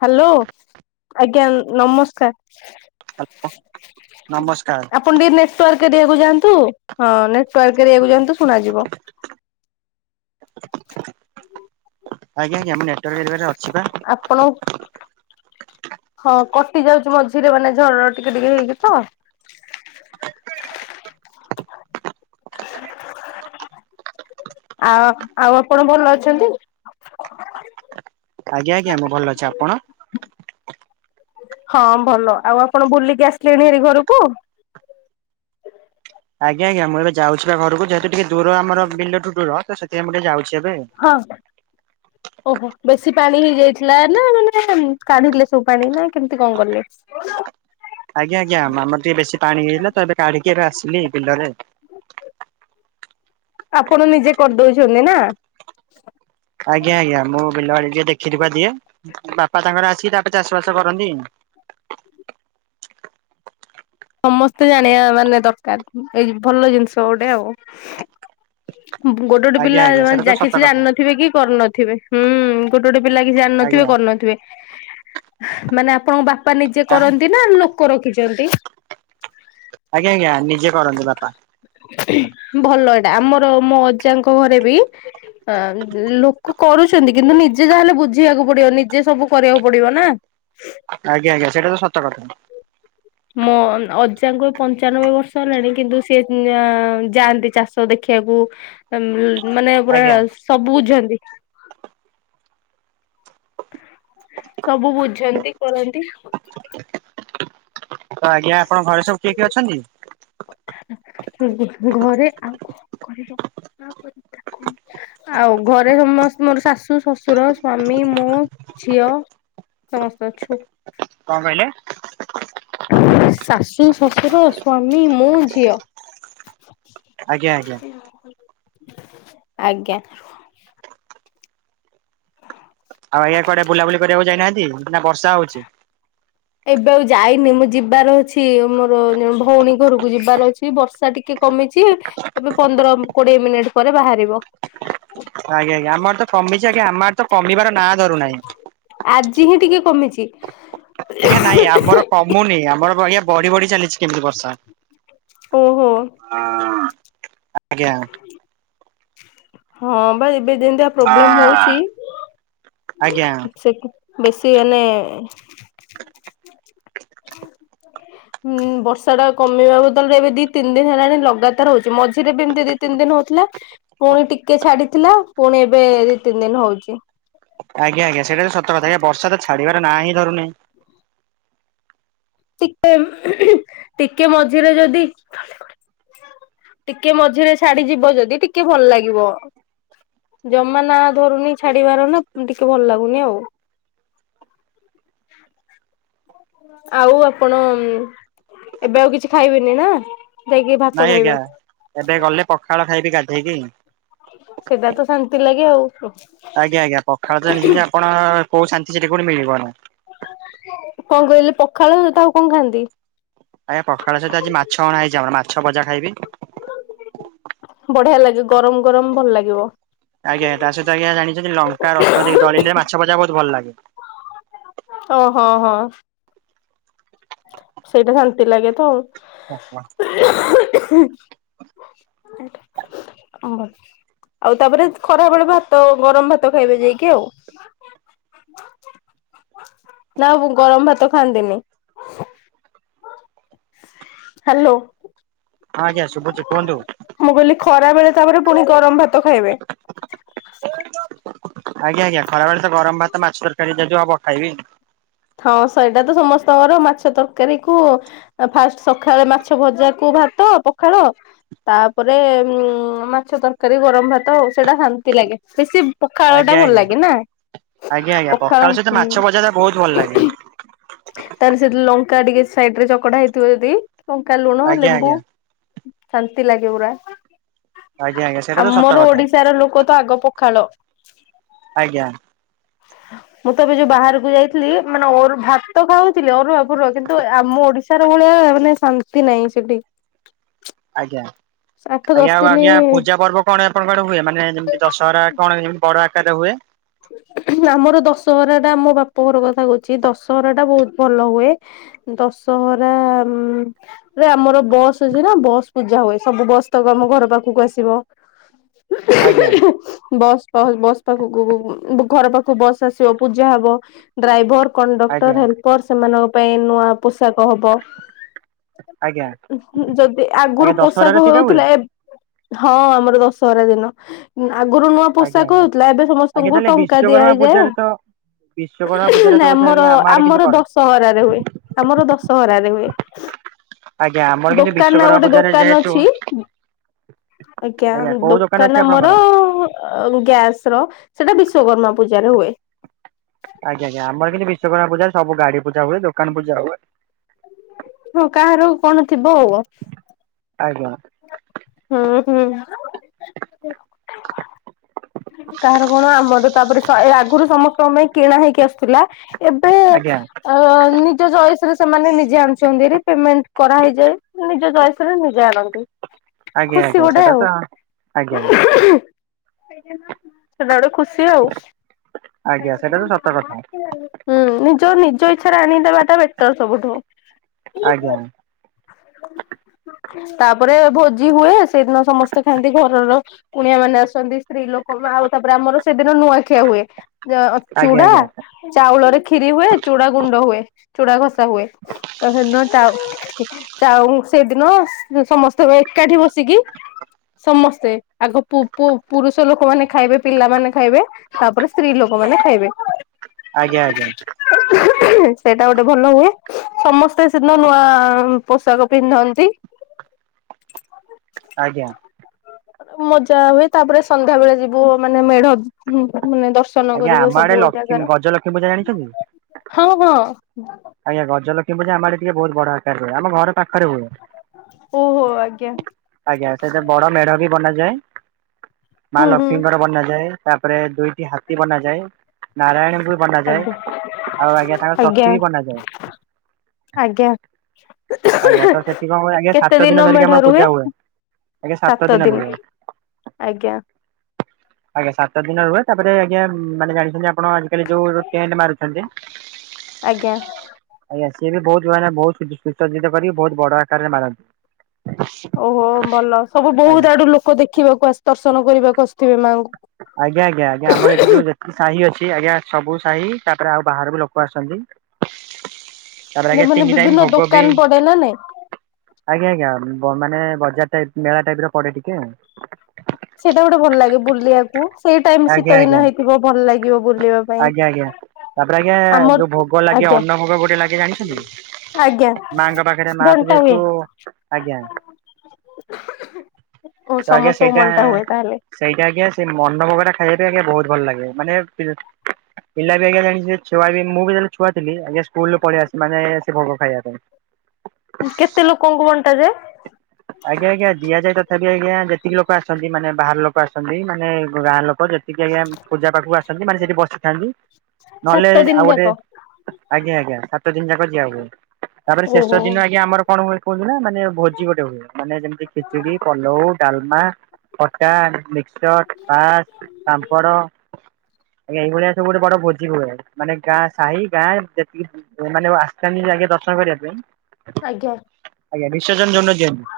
Hello ଆଜ୍ଞା ନମସ୍କାର। Hello ନମସ୍କାର। ଆପଣ ଟିକେ ନେଟୱାର୍କ ଏରିଆ କୁ ଯାଆନ୍ତୁ ହଁ ନେଟୱାର୍କ ଏକୁ ଯାଆନ୍ତୁ ଶୁଣାଯିବ। ଆଜ୍ଞା ଆଜ୍ଞା ମୁଁ ନେଟୱାର୍କ ଏରିବାରେ ଅଛି ବା। ଆପଣ ହଁ କଟି ଯାଉଛି ମଝିରେ ମାନେ ଝର ଟିକେ ଟିକେ ହେଇକି ତ ଆଉ ଆଉ ଆପଣ ଭଲ ଅଛନ୍ତି? ଆଜ୍ଞା ଆଜ୍ଞା ମୁଁ ଭଲ ଅଛି ଆପଣ? ହଁ ଭଲ ଆଉ ଆପଣ ବୁଲିକି ଆସିଲେଣି ହେରି ଘରକୁ? ଆଜ୍ଞା ଆଜ୍ଞା ମୁଁ ଏବେ ଯାଉଛି ବା ଘରକୁ ଯେହେତୁ ଟିକେ ଦୂର ଆମର ବିଲଠୁ ଦୂର ତ ସେଥିପାଇଁ ମୁଁ ଟିକେ ଯାଉଛି ଏବେ। ହଁ। ଓହୋ ବେଶୀ ପାଣି ହେଇଯାଇଥିଲା ନା ମାନେ କାଢି଼ଲେ ସବୁ ପାଣି ନା କେମିତି କଣ କଲେ? ବୋଉଲୋ ଆଜ୍ଞା ଆଜ୍ଞା ମାମର ଟିକେ ବେଶୀ ପାଣି ହେଇଥିଲା ତ ଏବେ କାଢି଼କି ଏବେ ଆସିଲି ବିଲରେ। ଆପଣ ନିଜେ କରିଦଉଚନ୍ତି ନା। ଆଜ୍ଞା ଆଜ୍ଞା ମୁଁ ବିଲବାଳି ଟିକେ ଦେଖିଦୁଖା ଦିଏ। ବାପା ତାଙ୍କର ଆସିକି ତାପରେ ଚାଷ ବାସ କରନ୍ତି। ସମସ୍ତେ ଜାଣିବା ମାନେ ଦରକାର ଏଇ ଭଲ ଜିନିଷ ଗୋଟେ ଆଉ। ଗୋଟେ ଗୋଟେ ଆଜ୍ଞା ପିଲା ଆଜ୍ଞା ସେଇଟା ତ ଯମା ସତ କିଛି କଥା ଜାନଥିବେ କି କରି ନଥିବେ। ଗୋଟେ ଗୋଟେ ପିଲା କିଛି ଜାଣି ନଥିବେ ଆଜ୍ଞା। କରିନଥିବେ ମାନେ ଆପଣଙ୍କ ବା ପା ନିଜେ କରନ୍ତି ନା ଲୋକ ରଖିଛନ୍ତି। ଆଜ୍ଞା ଆଜ୍ଞା ନିଜେ କରନ୍ତି ବାପା। ତି ଭଲ ଏଇଟା ଆମର ମୋ ଅଜାଙ୍କ ଘରେ ବି ହଁ ଲୋକ କରୁଛନ୍ତି କିନ୍ତୁ ନିଜେ ଯାହେଲେ ବୁଝିବାକୁ ପଡିବ ନିଜେ ସବୁ କରିବାକୁ ପଡିବ ନା। ଆଜ୍ଞା ଆଜ୍ଞା ସେଇଟା ତ ସତ କଥା। ମୋ ଅଜାଙ୍କୁ ପଞ୍ଚାନବେ ବର୍ଷ ହେଲାଣି କିନ୍ତୁ ସିଏ ଅ ଯାଆନ୍ତି ଚାଷ ଦେଖିବାକୁ। ଉଁ ମାନେ ପୁରା ଆଜ୍ଞା ସବୁ ବୁଝନ୍ତି। ସବୁ ବୁଝନ୍ତି କରନ୍ତି। ତ ଆଜ୍ଞା ଆପଣଙ୍କ ଘରେ ସବୁ କିଏ କିଏ ଅଛନ୍ତି? [unintelligible] ଘରେ ଆଉ କଣ କରିବ [unintelligible] ଆଉ ଘରେ ସମସ୍ତେ ମୋର ଶାଶୁ ଶ୍ୱଶୁର ସ୍ଵାମୀ ମୁଁ ଝିଅ। ସମସ୍ତେ ଅଛୁ। କଣ କହିଲେ? ଶାଶୁ ଶ୍ୱଶୁର ସ୍ୱାମୀ ମୁଁ ଝିଅ। ଆଜ୍ଞା ଆଜ୍ଞା। ଆଜ୍ଞା। ଆଉ ଆଜ୍ଞା କୁଆଡ଼େ ବୁଲାବୁଲି କରିବାକୁ ଯାଇନାହାନ୍ତି ନା ବର୍ଷା ହଉଚି। ଏବେ ଆଉ ଯାଇନି ମୁଁ ଯିବାର ଅଛି ମୋର ଜଣେ ଭଉଣୀ ଘରକୁ ଯିବାର ଅଛି। ଏଇ ବର୍ଷା ଟିକେ କମିଚି ଏବେ ପନ୍ଦର କୋଡିଏ ମିନିଟ ପରେ ବାହାରିବ। ଆଜ୍ଞା ଆଜ୍ଞା ଆମର ତ କମିଚି ଆଜ୍ଞା ଆମର ତ କମିବାର ନାଁ ଧରୁନାହିଁ। ଆଜି ହିଁ ଟିକେ କମିଚି। ଆଜ୍ଞା ନାଇଁ ଆମର କମୁନି ଆମର ଆୟାଁ ବଢି଼ ବଢି଼ ଚାଲିଚି କେମିତି ବର୍ଷା। ଓହୋ। ଆଜ୍ଞା। ହଁ ବା ଏବେ ଯେମିତିଆ ପ୍ରବ୍ଲେମ ହଉଛି ଆଜ୍ଞା ସେଟୁ ବେଶୀ ମାନେ ହୁଁ ବର୍ଷା ଟା କମେଇବା ବଦଳରେ ଏବେ ଦି ତିନି ଦିନ ହେଲାଣି ଲଗାତାର ହଉଛି ମଝିରେ ବି ଏମିତି ଦି ତିନି ଦିନ ହଉଥିଲା ପୁଣି ଟିକେ ଛାଡିଥିଲା ପୁଣି ଏବେ ଦି ତିନି ଦିନ ହଉଚି। ଆଜ୍ଞା ଆଜ୍ଞା ସେଇଟା ସତ କଥା ଆଜ୍ଞା ବର୍ଷା ତ ଛାଡିବାର ନା ହିଁ ଧରୁନି। ଟିକେମ ଟିକେ ମଝିରେ ଯଦି ଟିକେ ମଝିରେ ଛାଡ଼ି ଯିବ ଯଦି ଟିକେ ଭଲ ଲାଗିବ। ଜମା ନା ଧରୁନି ଛାଡିବାର ନା ଟିକେ ଭଲ ଲାଗୁନି ଆଉ। ଆଉ ଆପଣ ଏବେ ଆଉ କିଛି ଖାଇବେନି ନା। ଯାଇକି ଭାତ ନାଇଁ ଖାଇବେ। ଆଜ୍ଞା। ଏବେ କଣ? ଗଲେ ପଖାଳ ଖାଇବି ଗାଧେଇକି। ସେଟା ତ ଶାନ୍ତି ଲାଗେ ଆଉ କଁ? ଆଜ୍ଞା ଆଜ୍ଞା ପଖାଳ ତ ଜାଣିଛନ୍ତି ଆପଣ କୋଉ ଶାନ୍ତି ସେଠି ପୁଣି ମିଳିବ ନାହିଁ। କଁ କହିଲେ ପଖାଳ ଭାତ ଆଉ କଣ ଖାଆନ୍ତି। ଆଜ୍ଞା ପଖାଳ ସହିତ ଆଜି ମାଛ ଅଣା ହେଇଛି ଆମର ମାଛ ଭଜା ଖାଇବି। ବଢିଆ ଲାଗେ ଗରମ ଗରମ ଭଲ ଲାଗିବ। ଆଜ୍ଞା ତା ସହିତ ଆଜ୍ଞା ଜାଣିଛନ୍ତି ଲଙ୍କା ରସୁଣ ଦେଇକି ଦଳିଲେ ମାଛ ଭଜା ବହୁତ ଭଲ ଲାଗେ। ଓ ହୋ ହଁ ହଁ। ସେଇଟା ଶାନ୍ତି ଲାଗେ ତ ଆଉ। [unintelligible] [inaudible] ଆଉ ତାପରେ ଖରାବେଳେ ଭାତ ଗରମ ଭାତ ଖାଇବେ ଯାଇକି ଆଉ। ନା ମୁଁ ଗରମ ଭାତ ଖାଆନ୍ତିନି। ହାଲୋ। ଆଜ୍ଞା ଶୁଭୁଛି କୁହନ୍ତୁ ମୁଁ କହିଲି ଖରା ବେଳେ ତାପରେ ପୁଣି ଗରମ ଭାତ ଖାଇବେ। [inaudible] ଆଜ୍ଞା ଆଜ୍ଞା ଖରା ବେଳେ ତ ଗରମ ଭାତ ମାଛ ତରକାରୀ ହେଇଯାଇଥିବ ଆଉ କଣ ଖାଇବି। ହଁ ସେଇଟା ତ ସମସ୍ତଙ୍କର ମାଛ ତରକାରୀ କୁ ଫାଷ୍ଟ ସଖାଳେ ମାଛ ଭଜାକୁ ଭାତ ପଖାଳ। ତାପରେ ଉ ମାଛ ତରକାରୀ ଗରମ ଭାତ ଆଉ। ସେଟା ଶାନ୍ତି ଲାଗେ ବେଶୀ ପଖାଳ ଟା ଆଜ୍ଞା ଭଲ ଆଜ୍ଞା ଲାଗେ ନା। ଆଜ୍ଞା ଆଜ୍ଞା ପଖାଳ ସହିତ ହୁଁ ମାଛ ଭଜା ଟା ବହୁତ ଭଲ ଲାଗେ। ତାରେ ସେ ଲଙ୍କା ଟିକେ ସାଇଡ ରେ ଚକଡା ହେଇଥିବ ଯଦି ଲଙ୍କା ଲୁଣ ଆଜ୍ଞା ଲେମ୍ବୁ। ଆଜ୍ଞା ଶାନ୍ତି ଲାଗେ ପୁରା ଆଜ୍ଞା ଆଜ୍ଞା ସେଇଟା ତ ସତ ଆମର କଥା ଓଡିଶାର ଲୋକ ତ ଆଗ ପ ଖାଳ ଆଜ୍ଞା। ମୁଁ ତ ଏବେ ଯୋଉ ବାହାରକୁ ଯାଇଥିଲି ମାନେ ଓରପ ଭାତ ଖାଉଥିଲି ଅରୁଆପୁର କିନ୍ତୁ ଆମ ଓଡିଶା ସାର ଭଳିଆ ମାନେ ଶାନ୍ତି ନାହିଁ ସେଠି। ଆଜ୍ଞା ଆଠ ଦଶ ଆଜ୍ଞା ଆଉ ଦିନି ଆଜ୍ଞା ପୂଜା ପର୍ବ କଣ ଆପଣଙ୍କର ହୁଏ ମାନେ ଯେମିତି ଦଶହରା କଣଏ ଯେମିତି ବଡ ଆକାରରେ ହୁଏ। ଆମର ଦଶହରା ଟା ଆମ ବାପା ଘର କଥା କହୁଛି ଦଶହରା ଟା ବହୁତ ଭଲ ହୁଏ। ଦଶହରା ଆମର ବସ୍ ଅଛି ନା ବସ୍ ପୂଜା ହୁଏ ସବୁ ବସ୍ ତକ ଆମ ଘର ପାଖକୁ ଆସିବ। ହୁଁ ଆଜ୍ଞା। ବସ୍ ବସ୍ ପାଖକୁ ଘର ପାଖକୁ ବସ୍ ଆସିବ ପୂଜା ହବ। ଡ୍ରାଇଭର କଣ୍ଡକ୍ଟର ଆଜ୍ଞା ହେଲ୍ପର ସେମାନଙ୍କ ପାଇଁ ନୂଆ ପୋଷାକ ହବ। ଆଜ୍ଞା ଯଦି ଆଜ୍ଞା ଆଗରୁ ଦଶହରାରେ ପୋଷାକ ସେଇଟା ହୁଏ ହଉଥିଲା ଏ ହଁ ଆମର ଦଶହରା ଦିନ ଆଗରୁ ନୂଆ ଆଜ୍ଞା ପୋଷାକ ଆଜ୍ଞା। ହଉଥିଲା ଏବେ ସମସ୍ତେ ଆଜ୍ଞା ସ୍ତଙ୍କୁ ତାହେଲେ ଟଙ୍କା ଦିଆ ବିଶ୍ଵକର୍ମା ହେଇଯାଏ ପୂଜାରେ ତ ବିଶ୍ଵକର୍ମା ପୂଜାରେ ତ ବୋଧେ ଆମର ଆଜ୍ଞା ଆମ ଆଡେ କିନ୍ତୁ ଆମର ଦ କରନ୍ତି। ଶହରାରେ ହୁଏ ଆମର ଦଶହରାରେ ହୁଏ। ଆଜ୍ଞା ଆମର କିନ୍ତୁ ଦୋକାନ ଆଉ ବିଶ୍ଵକର୍ମା ଗୋଟେ ପୂଜାରେ ଦୋକାନ ଯେହେତୁ ଅଛି। ଆଜ୍ଞା କୋଉ ଅଛି ଦୋକାନ ଆମର ଆପଣଙ୍କର? ଅ ଗ୍ୟାସ ର ସେଟା ବିଶ୍ଵକର୍ମା ପୂଜାରେ ହୁଏ। ଆଜ୍ଞା ଜ୍ଞା ଆମ କିନ୍ତୁ ବିଶ୍ଵକର୍ମା ପୂଜା ସବୁ ଗାଡି ପୂଜା ହଏ ଦୋକାନ ପୂଜା ହୁଏ। ହଁ କାହାର କଣ ଥିବ ଆଉ। ଆଚ୍ଛା। ହୁଁ ହୁଁ। କାହାର କଣ ଆମ ଦେ ତାପରେ ଶ ଏ ଆଗୁରୁ ସମସ୍ତଙ୍କ ପାଇଁ କିଣା ହେଇକି ଆସୁଥିଲା। ଏବେ ଆଜ୍ଞା। ଅ ନିଜ ଚଏସ୍ ରେ ସେମାନେ ନିଜେ ଆଣୁଛନ୍ତି ରେ ପେମେଣ୍ଟ୍ କରାହେଇଯାଏ ନିଜ ଚଏସ୍ ରେ ନିଜେ ଆଣନ୍ତି। ଆଜ୍ଞା ଖୁସି ଆଜ୍ଞା ଗୋଟେ ସେଟା ଆଉ ତ ଆଜ୍ଞା। ସେଟା ଓଟେ ଖୁସି ଆଉ। ଆଜ୍ଞା ସେଟା ତ ସତ କଥା ହୁଁ ନିଜ ନିଜ ଇଚ୍ଛାରେ ଆଣି ଦେବାଟା ବେଟର୍ ସବୁଠୁ। ଆଜ୍ଞା। ତାପରେ ଭୋଜି ହୁଏ ସେଇଦିନ ସମସ୍ତେ ଖାଆନ୍ତି ଘରର କୁଣିଆ ମାନେ ଆସନ୍ତି। ସ୍ତ୍ରୀ ଲୋକ ମା ଆଉ ତାପରେ ଆମର ସେଦିନ ନୂଆଖିଆ ହୁଏ ଯ ଆଜ୍ଞା ଚୁଡ଼ା ଆଜ୍ଞା ଚାଉଳରେ କ୍ଷିରି ହୁଏ ଚୁଡ଼ା ଗୁଣ୍ଡ ହୁଏ ଚୁଡ଼ା ଘସା ହୁଏ ତ ହେନ ଚାଉ ଚାଉଁ ସେଦିନ ସ୍ ସମସ୍ତେ ମେ ଏକାଠି ବସିକି ସମସ୍ତେ ଆଗ ପୁଅ ପୁଅ ପୁରୁଷ ଲୋକମାନେ ଖାଇବେ ପିଲାମାନେ ଖାଇବେ ତାପରେ ସ୍ତ୍ରୀ ଲୋକମାନେ ଖାଇବେ। ହ ହ ସେଟା ଗୋଟେ ଭଲ ହୁଏ ସମସ୍ତେ ସେ ଦିନା ନୂଆ ପୋଷାକ ପିନ୍ଧନ୍ତି। ଆଜ୍ଞା। ମଜା ହୁଏ ତାପରେ ସନ୍ଧ୍ୟା ବେଳେ ଯିବୁ ମାନେ ମେଢ଼ ଉଁ ମାନେଦର୍ଶ ଶନ ଆଜ୍ଞା କରିବୁ ଆମ ଆଡେ ସବୁ ଲକ୍ଷ୍ମୀ ଜାଗାର ଗଜଲକ୍ଷ୍ମୀ ପୂଜା ଜାଣିଛନ୍ତି? ହଁ ହଁ। ଆଜ୍ଞା ଗଜଲକ୍ଷ୍ମୀ ପୂଜା ଆମ ଆଡ଼େ ଟିକେ ଭଉତ୍ ବଡ଼ ଆକାରରେ ହୁଏ ଆମ ଘର ପାଖରେ ହୁଏ। ଓହୋ ଆଜ୍ଞା ଆଜ୍ଞା ସେତ ବଡ଼ ମେଢ଼ ବି ବନାଯାଏ ମା ହୁଁ ହୁଁ ଲକ୍ଷ୍ମୀଙ୍କର ବନାଯାଏ। ତାପରେ ଦୁଇଟି ହାତୀ ବନାଯାଏ। ନାରାୟଣଙ୍କୁ ବି ବନାଯାଏ ଆଜ୍ଞା ଆଉ ଆଜ୍ଞା ତାଙ୍କର ସଖୀ ବି ବନାଯାଏ। ଆଜ୍ଞା। ଆଜ୍ଞା ତ ସେଠି କଁ ହୁଏ ଆଜ୍ଞା କେତେ ସାତ ଦିନ ଧରିକି ମେଢ ଆମର ରୁହେ ପୂଜା ହୁଏ। ଆଜ୍ଞା ସାତ ଦିନ ଧୁଏ। ଆଜ୍ଞା। ଆଜ୍ଞା ସାତ ଦିନ ରୁହେ ତାପରେ ଆଜ୍ଞା ମାନେ ଜାଣିଛନ୍ତି ଆପଣ ଆଜିକାଲି ଯୋଉ ଟେଣ୍ଟ ମାରୁଛନ୍ତି। ଆଜ୍ଞା। ଆଜ୍ଞା ସିଏ ବି ବହୁତ ମାନେ ବହୁତ ସୁଜ ସୁସଜ୍ଜିତ କରିକି ବହୁତ ବଡ଼ ଆକାରରେ ମାରନ୍ତି। ଓହୋ ଭଲ ସବୁ ଆଜ୍ଞା। ବହୁତ ଆଡ଼ୁ ଲୋକ ଦେଖିବାକୁ ଆସ୍ ଦର୍ଶନ କରିବାକୁ ଆସୁଥିବେ ମାଆଙ୍କୁ। ଆଜ୍ଞା ଆଜ୍ଞା ଆଜ୍ଞା ଆମର ଏଠି ଯୋଉ ଯେ ଇ ସାହି ଅଛି ଆଜ୍ଞା ସବୁ ସାହି ତାପରେ ଆଉ ବାହାର ବି ଲୋକ ଆସନ୍ତି। ତାପରେ ଏ ଆଜ୍ଞା ମାନେ ତିନି ଟାଇମ୍ ବିଭିନ୍ନ ଭୋଗ ବି ଦୋକାନ ପଡେ ନା ନାଇଁ ଆଜ୍ଞା ଆଜ୍ଞା ବ ମାନେ ବଜାର ଟାଇପ୍ ମେଳା ଟାଇପ୍ ର ପଡ଼େ ଟିକେ। ସେଇଟା ଗୋଟେ ଭଲ ଲାଗେ ବୁଲିବାକୁ ସେଇ ଟାଇମ୍ ଆଜ୍ଞା ଶୀତ ଆଜ୍ଞା ଦିନ ହେଇଥିବ ଭଲ ଲାଗିବ ବୁଲିବା ପାଇଁ ଆଜ୍ଞା ଆଜ୍ଞା ତାପରେ ଆଜ୍ଞା ଆମର ଯୋଉ ଭୋଗ ଲାଗେ ଆଜ୍ଞା ଅନ୍ନ ଭୋଗ ଗୋଟେ ଲାଗେ ଜାଣିଛନ୍ତି? ଆଜ୍ଞା ମାଙ୍କ ପାଖରେ ମା ତ ଘଣ୍ଟା ହୁଏ ଯେହେତୁ ଆଜ୍ଞା। ଓ ସମସ୍ କା ସେଇଟା ଆଜ୍ଞା ସେ ମନ ଭୋଗରା ଖାଇବା ପାଇଁ ଆଜ୍ଞା ବହୁତ ଭଲ ଲାଗେ ମାନେ ପି ପିଲା ବି ଆଜ୍ଞା ଜାଣି ସେ ଛୁଆ ବି ମୁଁ ବି ଯେଲେ ଛୁଆ ଥିଲି ଆଜ୍ଞା ସ୍କୁଲ୍ ରୁ ପଳିଆଆସ୍ ମାନେ ସେ ଭୋଗ ଖାଇବା ପାଇଁ। ଉଁ କେତେ ଲୋକଙ୍କୁ ବଣ୍ଟା ଯାଏ? ହ [unintelligible] ଆଜ୍ଞା ଆଜ୍ଞା ଦିଆଯାଏ ତଥାପି ଆଜ୍ଞା ଯେତିକି ଲୋକ ଆସନ୍ତି ମାନେ ବାହାର ଲୋକ ଆସନ୍ତି ମାନେ ଗାଁ ଲୋକ ଯେ ଟିକେ ଆଜ୍ଞା ପୂଜା ପାଖକୁ ଆସନ୍ତି ମାନେ ସେଠି ବସିଥାନ୍ତି ନହେଲେ ସାତ ଦିନ ଆଉ ଗୋଟେ ଯାକ। ଆଜ୍ଞା ଆଜ୍ଞା ସାତ ଦିନ ଯାକ ଯିଆ ହୁଏ ତାପରେ ଓହୋ ଶେଷ ଦିନ ଆଜ୍ଞା ଆମର କଣ ହୁଏ କୁହନ୍ତୁ ନା ମାନେ ଭୋଜି ଗୋଟେ ହୁଏ। ମାନେ ଯେମିତି ଖିଚୁଡି, ପଲଉ, ଡାଲମା। ଖଟା, ମିକ୍ସଚର, ପାସ୍, ପାମ୍ପଡ଼। ଆଜ୍ଞା, ଏଇଭଳିଆ ସବୁ ଗୋଟେ ବଡ ଭୋଜି ହୁଏ। ମାନେ ଗାଁ, ସାହି ଗାଁ, ଯେତିକି ମାନେ ଆଜ୍ଞା। ଦର୍ଶନ କରିବା ପାଇଁ ଆଜ୍ଞା ବିସର୍ଜନ ଯୋଉ ଦିନ ଦିଅନ୍ତି।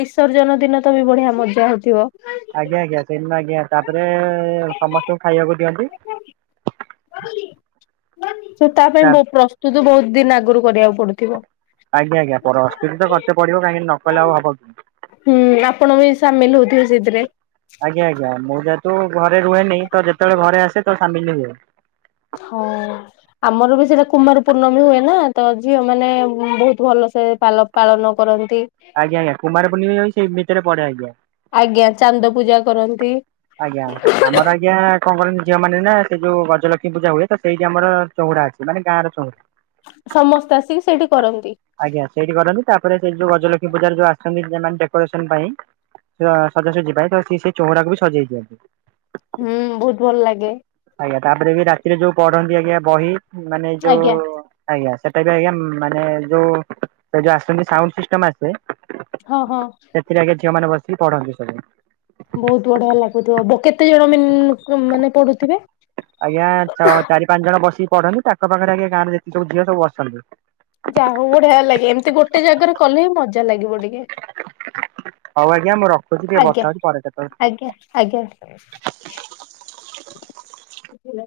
ବିସର୍ଜନ ଦିନ ତ ବି ବଢିଆ ମଜା ହଉଥିବ। ଆଜ୍ଞା ଆଜ୍ଞା ସେଇଦିନ ଆଜ୍ଞା ତାପରେ ସମସ୍ତଙ୍କୁ ଖାଇବାକୁ ଦିଅନ୍ତି। ସେ ତା ପାଇଁ ପ୍ରସ୍ତୁତ ବହୁତ ଦିନ ଆଗରୁ କରିବାକୁ ପଡୁଥିବ। ଆଜ୍ଞା ଆଜ୍ଞା ପ୍ରସ୍ତୂତି ତ କରତେ ପଡ଼ିବ କାହିଁକି ନ କଲେ ଆଉ ହବି କି। ହୁଁ ଆପଣ ବି ସାମିଲ ହଉଥିବେ ସେଥିରେ। ଆଜ୍ଞା ଆଜ୍ଞା ମୁଁ ଯେହେତୁ ଘରେ ରୁହେନି ତ ଯେତେବେଳେ ଘରେ ଆସେ ତ ସାମିଲ ହୁଏ। ହଉ। ଆମର ବି ସେଇଟା କୁମାର ପୂର୍ଣ୍ଣମୀ ହୁଏ ନା ତ ଝିଅ ମାନେ ବହୁତ ଭଲ ସେ ପାଲକ। ପାଳନ କରନ୍ତି। ଆଜ୍ଞା ଆଜ୍ଞା। କୁମାର ପୁର୍ଣିମା ବି ସେ ଭିତରେ ପଢେ ଆଜ୍ଞା। ଆଜ୍ଞା ଚାନ୍ଦ ପୂଜା କରନ୍ତି। ଆଜ୍ଞା ଆମର ଆଜ୍ଞା କଅଁ କରନ୍ତି ଝିଅ ମାନ ନା, ସେ ଯୋଉ ଗଜଲକ୍ଷ୍ମୀ ପୂଜା ହୁଏ, ତ ସେଇଠି ଆମ ଚଉଁଡା ଅଛି। ମାନେ ଗାଁର ଚଉଁରା। ସମସ୍ତେ ଆସିକି ସେଇଠି କରନ୍ତି। ଆଜ୍ଞା ସେଇଠି କରନ୍ତି ତାପରେ ସେଇ ଯୋଉ ଗଜଲକ୍ଷ୍ମୀ ପୂଜାର ଯୋଉ ଆସନ୍ତି ସେମାନେ ଡେକୋରେସନ ପାଇଁ। ସେ ସଜାସଜି ପାଇଁ ତ ସେ ସେଇ ଚଉଁରା କୁ ବି ସଜେଇ ଦିଅନ୍ତି। ହୁଁ, ବହୁତ ଭଲ ଲାଗେ। ଆଜ୍ଞା ‌ ତାପରେ ବି ରାତିରେ ଯୋଉ ପଢନ୍ତି ଆଜ୍ଞା ବହି ମାନେ ଯୋଉ ଆଜ୍ଞା ଆଜ୍ଞା ସେଟା ବି ଆଜ୍ଞା ମାନେ ଯୋଉ ସେ ଯୋଉ ଆସନ୍ତି ସାଉଣ୍ଡ ସିଷ୍ଟମ ଆସେ ହଁ, ହଁ। ସେଥିରେ ଆଜ୍ଞା ଝିଅ ମାନେ ବସିକି ପଢନ୍ତି ସବୁ। ବହୁତ ବଢିଆ ଲାଗୁଥିବ କେତେ ଜଣ ମାନେ ପଢୁଥିବେ? ଆଜ୍ଞା ଚାରି ପାଞ୍ଚ ଜଣ ବସିକି ପଢନ୍ତି ତାଙ୍କ ପାଖରେ ଆଜ୍ଞା ଗାଁରେ ଯେତିକ ସବୁ ଝିଅ ସବୁ ବସନ୍ତି। ଯା ହଉ ବଢିଆ ଲାଗେ ଏମିତି ଗୋଟେ ଜାଗାରେ କଲେ ହି ମଜା ଲାଗିବ ଟିକେ। ହଉ ଆଜ୍ଞା ମୁଁ ରଖୁଚି ଟିକଏ ଆଜ୍ଞା ବର୍ଷା ହଉଛି ପରେ କେତେବେଳେ ଆଜ୍ଞା ଆଜ୍ଞା।